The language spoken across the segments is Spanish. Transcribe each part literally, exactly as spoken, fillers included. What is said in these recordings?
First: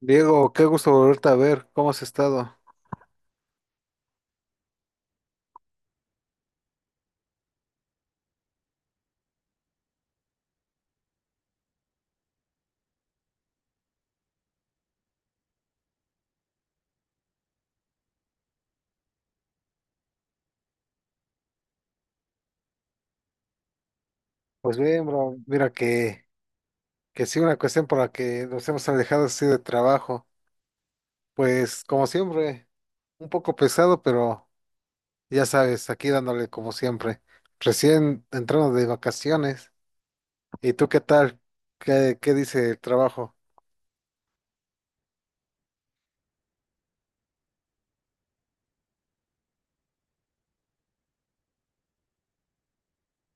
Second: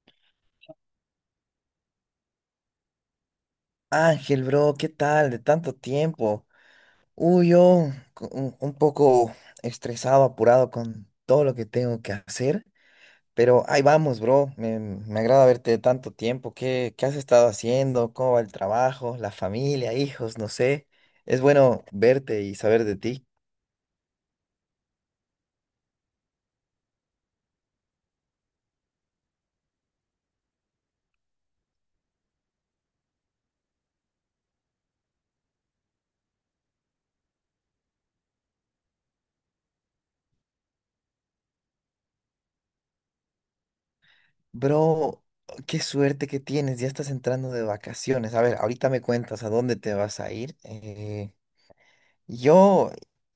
Diego, qué gusto volverte a ver, ¿cómo has estado? Ángel, bro, ¿qué tal? De tanto tiempo. Uy, yo co- un, un poco estresado, apurado con todo lo que tengo que hacer, pero ahí vamos, bro. Me, me agrada verte de tanto tiempo. ¿Qué, qué has estado haciendo? ¿Cómo va el trabajo? ¿La familia? ¿Hijos? No sé. Es bueno verte y saber de ti. Pues bien, bro, mira que, que sí, una cuestión por la que nos hemos alejado así de trabajo, pues como siempre, un poco pesado, pero ya sabes, aquí dándole como siempre, recién entrando de vacaciones, ¿y tú qué tal? ¿Qué, qué dice el trabajo? Bro, qué suerte que tienes. Ya estás entrando de vacaciones. A ver, ahorita me cuentas a dónde te vas a ir. eh, Yo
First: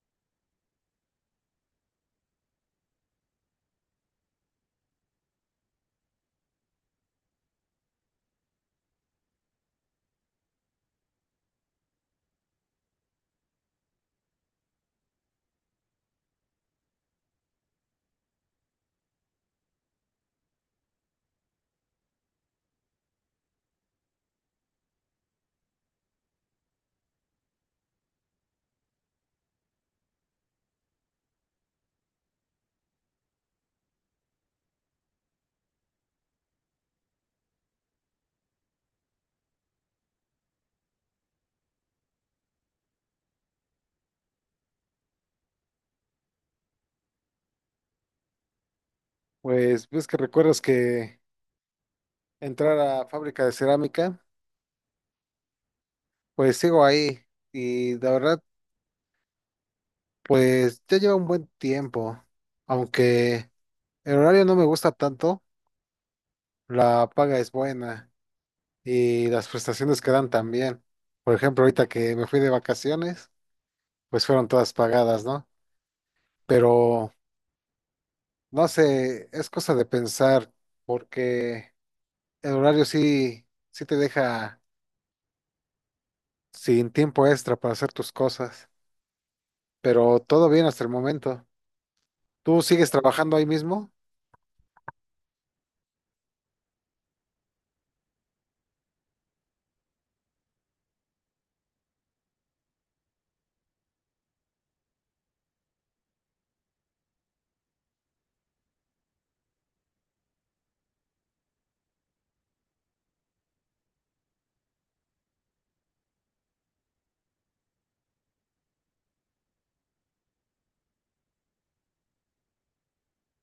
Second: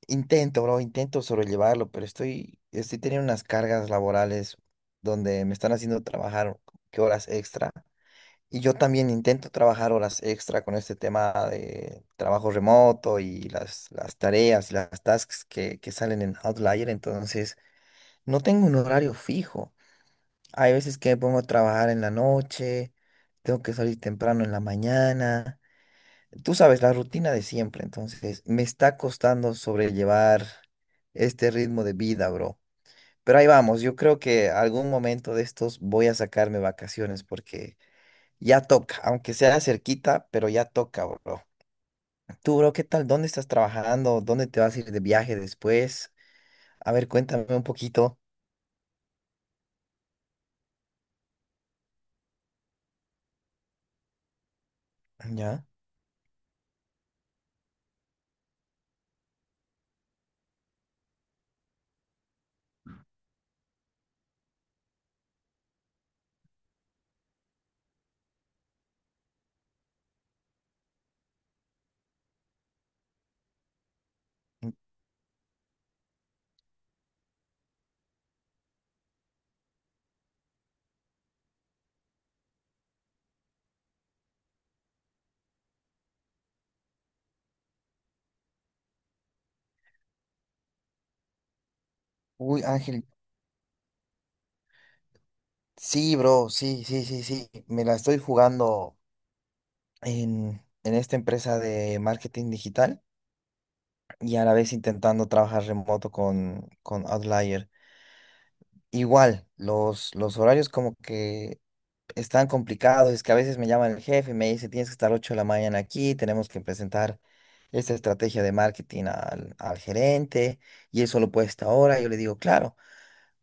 intento, bro, intento sobrellevarlo, pero estoy, estoy teniendo unas cargas laborales donde me están haciendo trabajar que horas extra. Y yo también intento trabajar horas extra con este tema de trabajo remoto y las, las tareas, las tasks que, que salen en Outlier. Entonces, no tengo un horario fijo. Hay veces que me pongo a trabajar en la noche, tengo que salir temprano en la mañana. Tú sabes, la rutina de siempre, entonces me está costando sobrellevar este ritmo de vida, bro. Pero ahí vamos, yo creo que algún momento de estos voy a sacarme vacaciones porque ya toca, aunque sea cerquita, pero ya toca, bro. Tú, bro, ¿qué tal? ¿Dónde estás trabajando? ¿Dónde te vas a ir de viaje después? A ver, cuéntame un poquito. Pues ves que recuerdas que entrar a fábrica de cerámica, ¿Ya? pues sigo ahí, y la verdad, pues ya lleva un buen tiempo, aunque... el horario no me gusta tanto, la paga es buena y las prestaciones que dan también. Por ejemplo, ahorita que me fui de vacaciones, pues fueron todas pagadas, ¿no? Pero no sé, es cosa de pensar porque el horario sí, sí te deja sin tiempo extra para hacer tus cosas, pero todo bien hasta el momento. ¿Tú Uy, sigues Ángel, trabajando ahí mismo? sí, bro, sí, sí, sí, sí. Me la estoy jugando en, en esta empresa de marketing digital, y a la vez intentando trabajar remoto con, con Outlier. Igual, los, los horarios como que están complicados, es que a veces me llama el jefe y me dice, tienes que estar ocho de la mañana aquí, tenemos que presentar esta estrategia de marketing al, al gerente y eso lo puede esta hora. Yo le digo, claro,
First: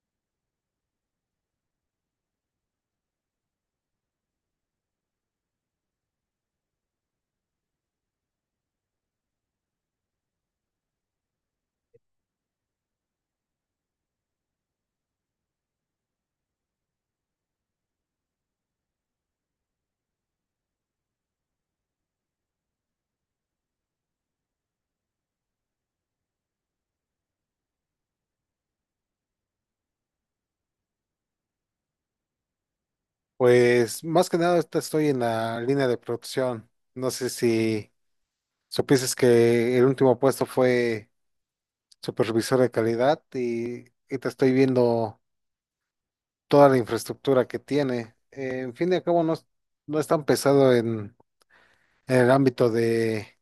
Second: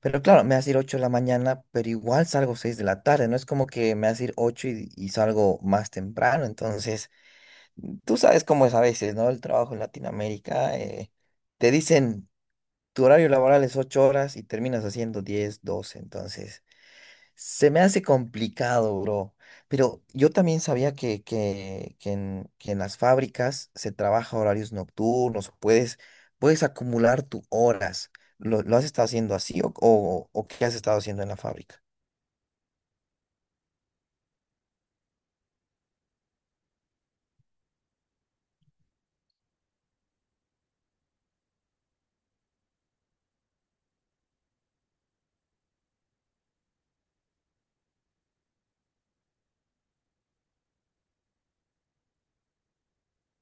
pero claro, me hace ir ocho de la mañana, pero igual salgo seis de la tarde, no es como que me hace ir ocho y, y salgo más temprano. Entonces, tú sabes cómo es a veces, ¿no? El trabajo en Latinoamérica. Eh, te dicen tu horario laboral es ocho horas y terminas haciendo diez, doce. Entonces se me hace complicado, bro. Pero yo también sabía que, que, que en, que en las fábricas se trabaja horarios nocturnos, puedes, puedes acumular tus horas. ¿Lo, lo has estado haciendo así o, o, o qué has estado haciendo en la fábrica? Pues más que nada ahorita estoy en la línea de producción. No sé si supieses que el último puesto fue supervisor de calidad y, y te estoy viendo toda la infraestructura que tiene. Eh, en fin y al cabo, no, es- no es tan pesado en, en el ámbito de,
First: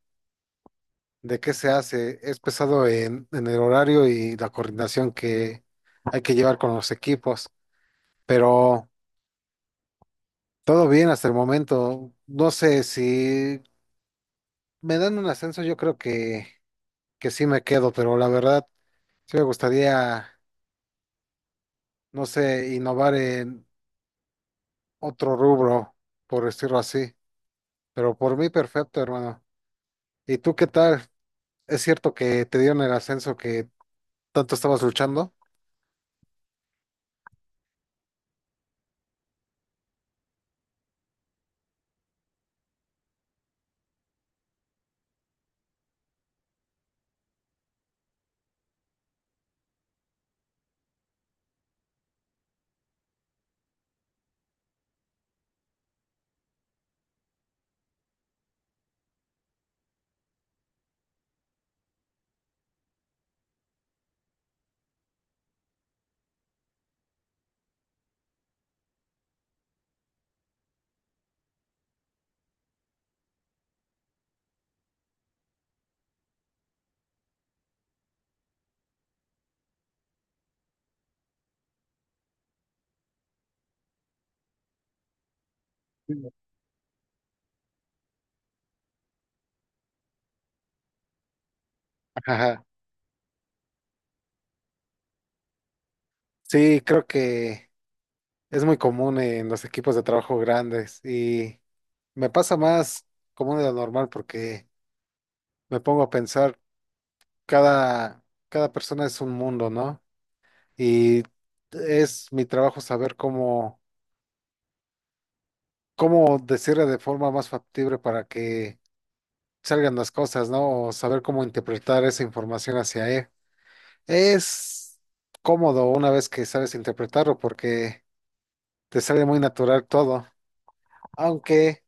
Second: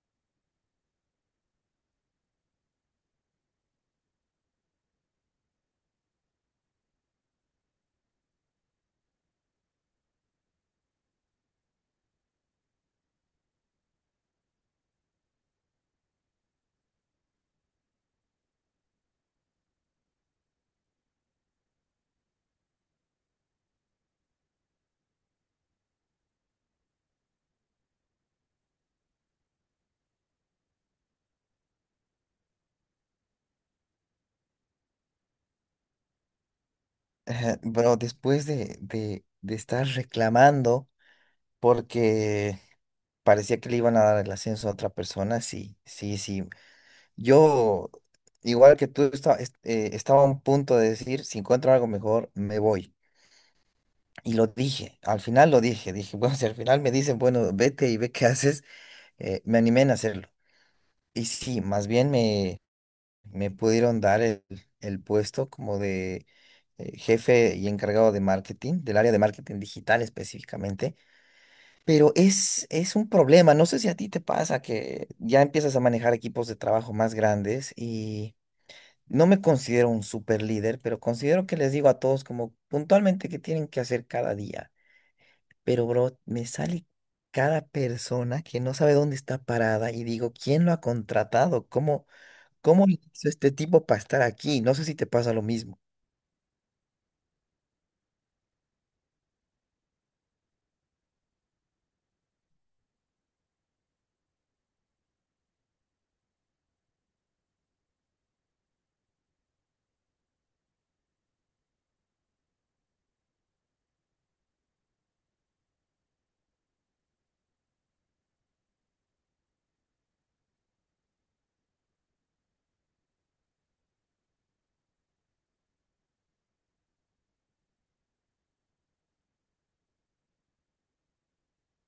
de qué se hace, es pesado en, en el horario y la coordinación que hay que llevar con los equipos, pero todo bien hasta el momento. No sé si me dan un ascenso, yo creo que, que sí me quedo, pero la verdad, sí me gustaría, no sé, innovar en otro rubro, por decirlo así. Pero por mí perfecto, hermano. ¿Y tú qué tal? ¿Es cierto que te dieron el ascenso que tanto estabas luchando? Ajá, bro, después de, de, de estar reclamando porque parecía que le iban a dar el ascenso a otra persona, sí, sí, sí. Yo, igual que tú, esta- est- eh, estaba a un punto de decir, si encuentro algo mejor, me voy. Y lo dije, al final lo dije, dije, bueno, si al final me dicen, bueno, vete y ve qué haces, eh, me animé en hacerlo. Y sí, más bien me, me pudieron dar el, el puesto como de eh, jefe y encargado de marketing, del área de marketing digital específicamente. Pero es, es un problema, no sé si a ti te pasa que ya empiezas a manejar equipos de trabajo más grandes. No me considero un super líder, pero considero que les digo a todos como puntualmente qué tienen que hacer cada día. Pero, Sí, bro, me sale cada persona que no sabe dónde está parada y digo, ¿quién lo ha contratado? ¿Cómo, ajá. cómo le hizo este tipo para estar aquí? No sé si te pasa lo mismo. Sí, creo que es muy común en los equipos de trabajo grandes y me pasa más común de lo normal porque me pongo a pensar, cada, cada persona es un mundo, ¿no? Y es mi trabajo saber cómo, cómo decirle de forma más factible para que salgan las cosas, ¿no? O saber cómo interpretar esa información hacia él. Es cómodo una vez que sabes interpretarlo porque te sale muy natural todo, aunque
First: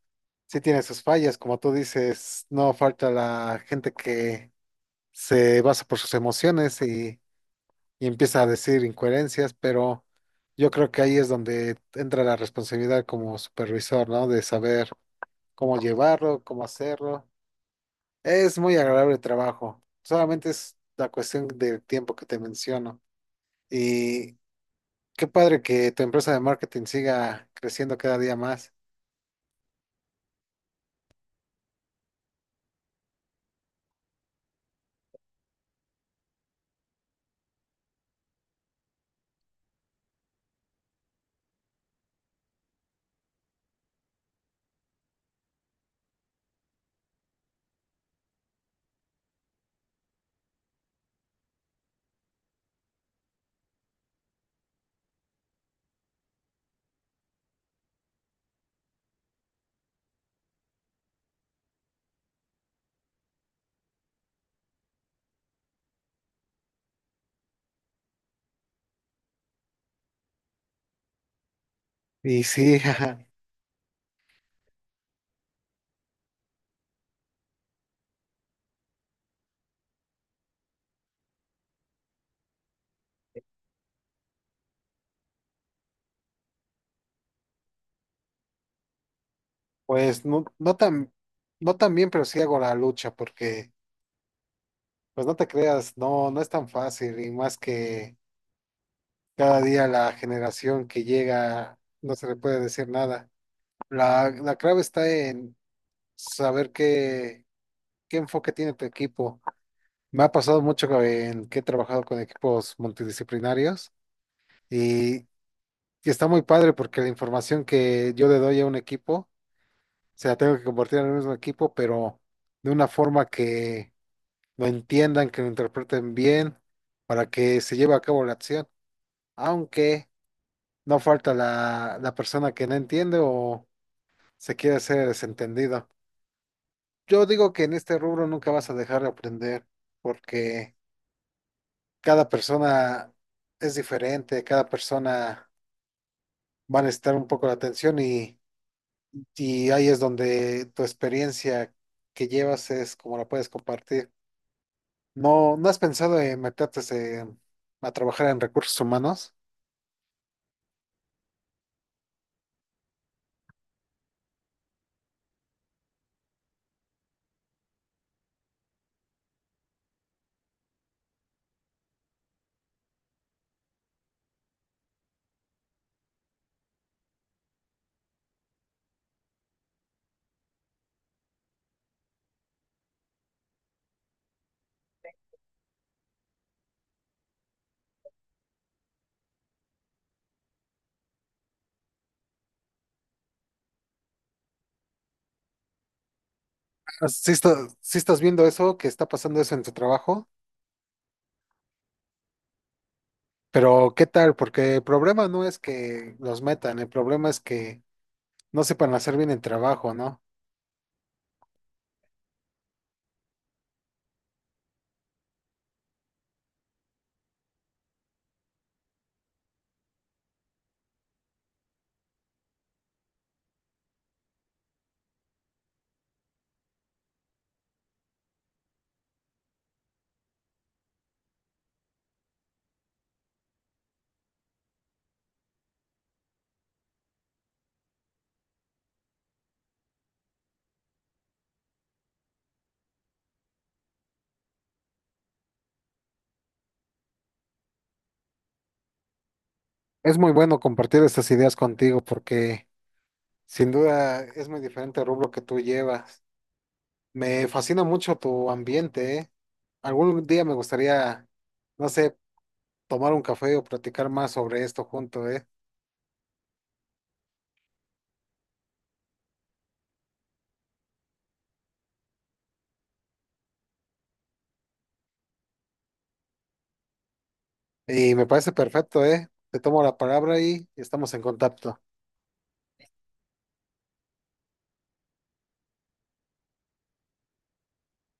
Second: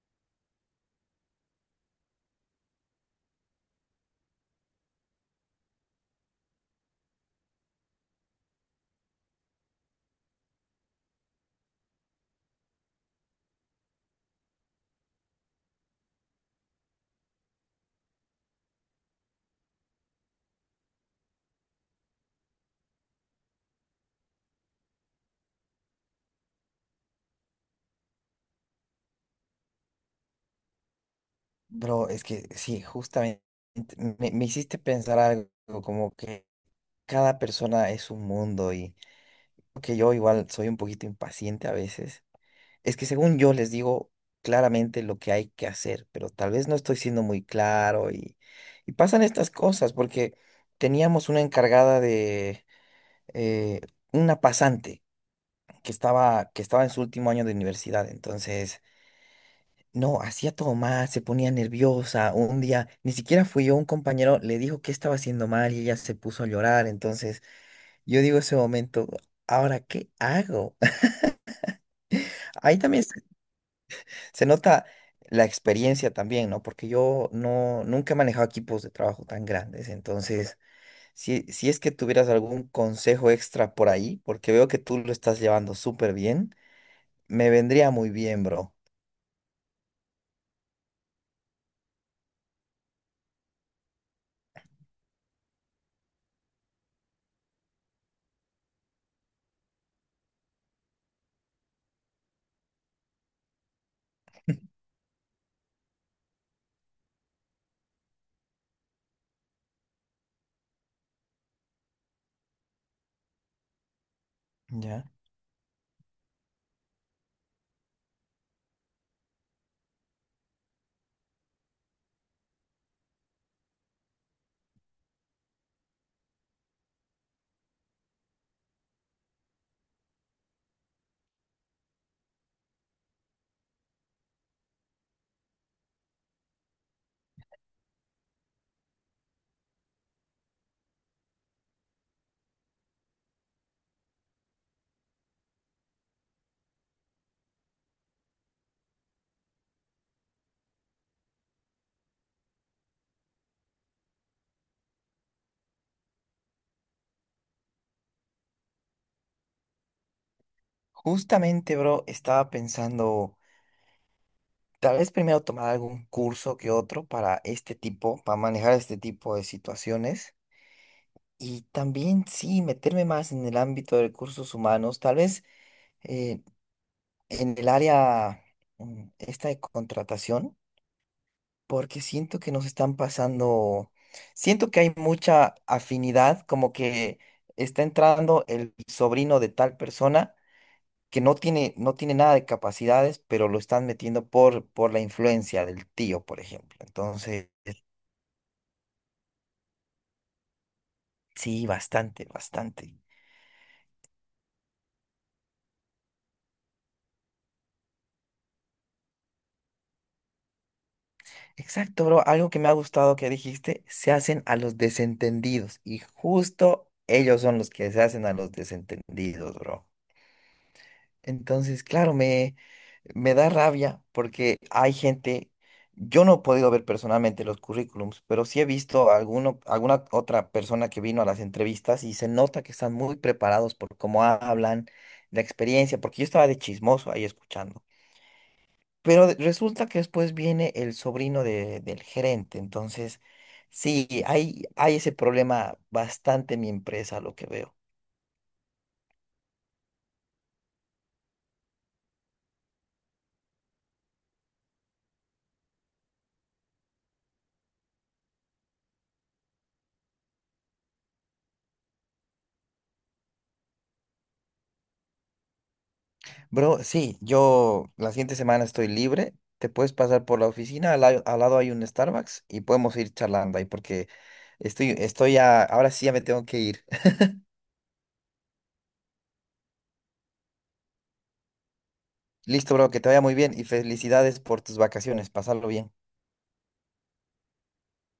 sí tiene sus fallas, como tú dices, no falta la gente que se basa por sus emociones y, y empieza a decir incoherencias, pero yo creo que ahí es donde entra la responsabilidad como supervisor, ¿no? De saber cómo llevarlo, cómo hacerlo. Es muy agradable el trabajo, solamente es la cuestión del tiempo que te menciono. Y qué padre que tu empresa de marketing siga creciendo cada día más. Bro, es que sí, justamente me, me hiciste pensar algo como que cada persona es un mundo y que yo igual soy un poquito impaciente a veces. Es que según yo les digo claramente lo que hay que hacer, pero tal vez no estoy siendo muy claro y, y pasan estas cosas porque teníamos una encargada de eh, una pasante que estaba, que estaba en su último año de universidad, entonces no, hacía todo mal, se ponía nerviosa, un día ni siquiera fui yo, un compañero le dijo que estaba haciendo mal y ella se puso a llorar, entonces yo digo ese momento, ¿ahora qué hago? Y sí, Ahí también ajá, se nota la experiencia también, ¿no? Porque yo no, nunca he manejado equipos de trabajo tan grandes. Entonces, si, si es que tuvieras algún consejo extra por ahí, porque veo que tú lo estás llevando súper bien, me vendría muy bien, bro. pues no, no tan, no tan bien, pero sí hago la lucha porque, pues no te creas, no, no es tan fácil y más que cada día la generación que llega no se le puede decir nada. La, la clave está en saber qué, qué enfoque tiene tu equipo. Me ha pasado mucho en que he trabajado con equipos multidisciplinarios Ya. y y está muy padre porque la información que yo le doy a un equipo se sea, tengo que compartir en el mismo equipo, pero de una forma que lo entiendan, que lo interpreten bien, para que se lleve a cabo la acción. Aunque no falta la, la persona que no entiende o se quiere hacer desentendido. Yo digo que en este rubro nunca vas a dejar de aprender, porque cada persona es diferente, cada persona va a necesitar un poco la atención y, y ahí es donde tu experiencia que llevas es como la puedes compartir. No, ¿no has pensado en meterte eh, a trabajar en recursos humanos? Justamente, bro, estaba pensando, tal vez primero tomar algún curso que otro para este tipo, para manejar este tipo de situaciones. Y también, sí, meterme más en el ámbito de recursos humanos, tal vez. eh, en el área mm, esta de contratación, porque siento que nos están pasando, siento que hay mucha afinidad, como que está entrando el sobrino de tal persona que no tiene, no tiene nada de capacidades, pero lo están metiendo por, por la influencia del tío, por ejemplo. Si Entonces, estás, sí estás viendo eso, que está pasando eso en tu trabajo, sí, bastante, bastante. pero ¿qué tal? Porque el problema no es que los metan, el problema es que no sepan hacer bien el trabajo, ¿no? Exacto, bro. Algo que me ha gustado que dijiste, se hacen a los desentendidos y justo ellos son los que se hacen a los desentendidos, bro. Entonces, claro, me, me da rabia porque hay gente, yo no he podido ver personalmente los currículums, pero sí he visto alguno, alguna otra persona que vino a las entrevistas y se nota que están muy preparados por cómo hablan, la experiencia, porque yo estaba de chismoso ahí escuchando. Pero de- resulta que después viene el sobrino de- del gerente, entonces sí, hay, hay ese problema bastante en mi empresa, lo que veo. Es muy bueno compartir estas ideas contigo porque sin duda es muy diferente el rubro que tú llevas. Me fascina mucho tu ambiente, ¿eh? Algún día me gustaría, no sé, tomar un café o platicar más sobre esto juntos. Bro, sí, yo la siguiente semana estoy libre. Te puedes pasar por la oficina, al, la- al lado hay un Starbucks y podemos ir charlando ahí porque estoy, estoy ya, ahora sí ya me tengo que ir. Y me parece perfecto, ¿eh? Te tomo la palabra y estamos en contacto. Listo, bro, que te vaya muy bien y felicidades por tus vacaciones. Pasarlo bien.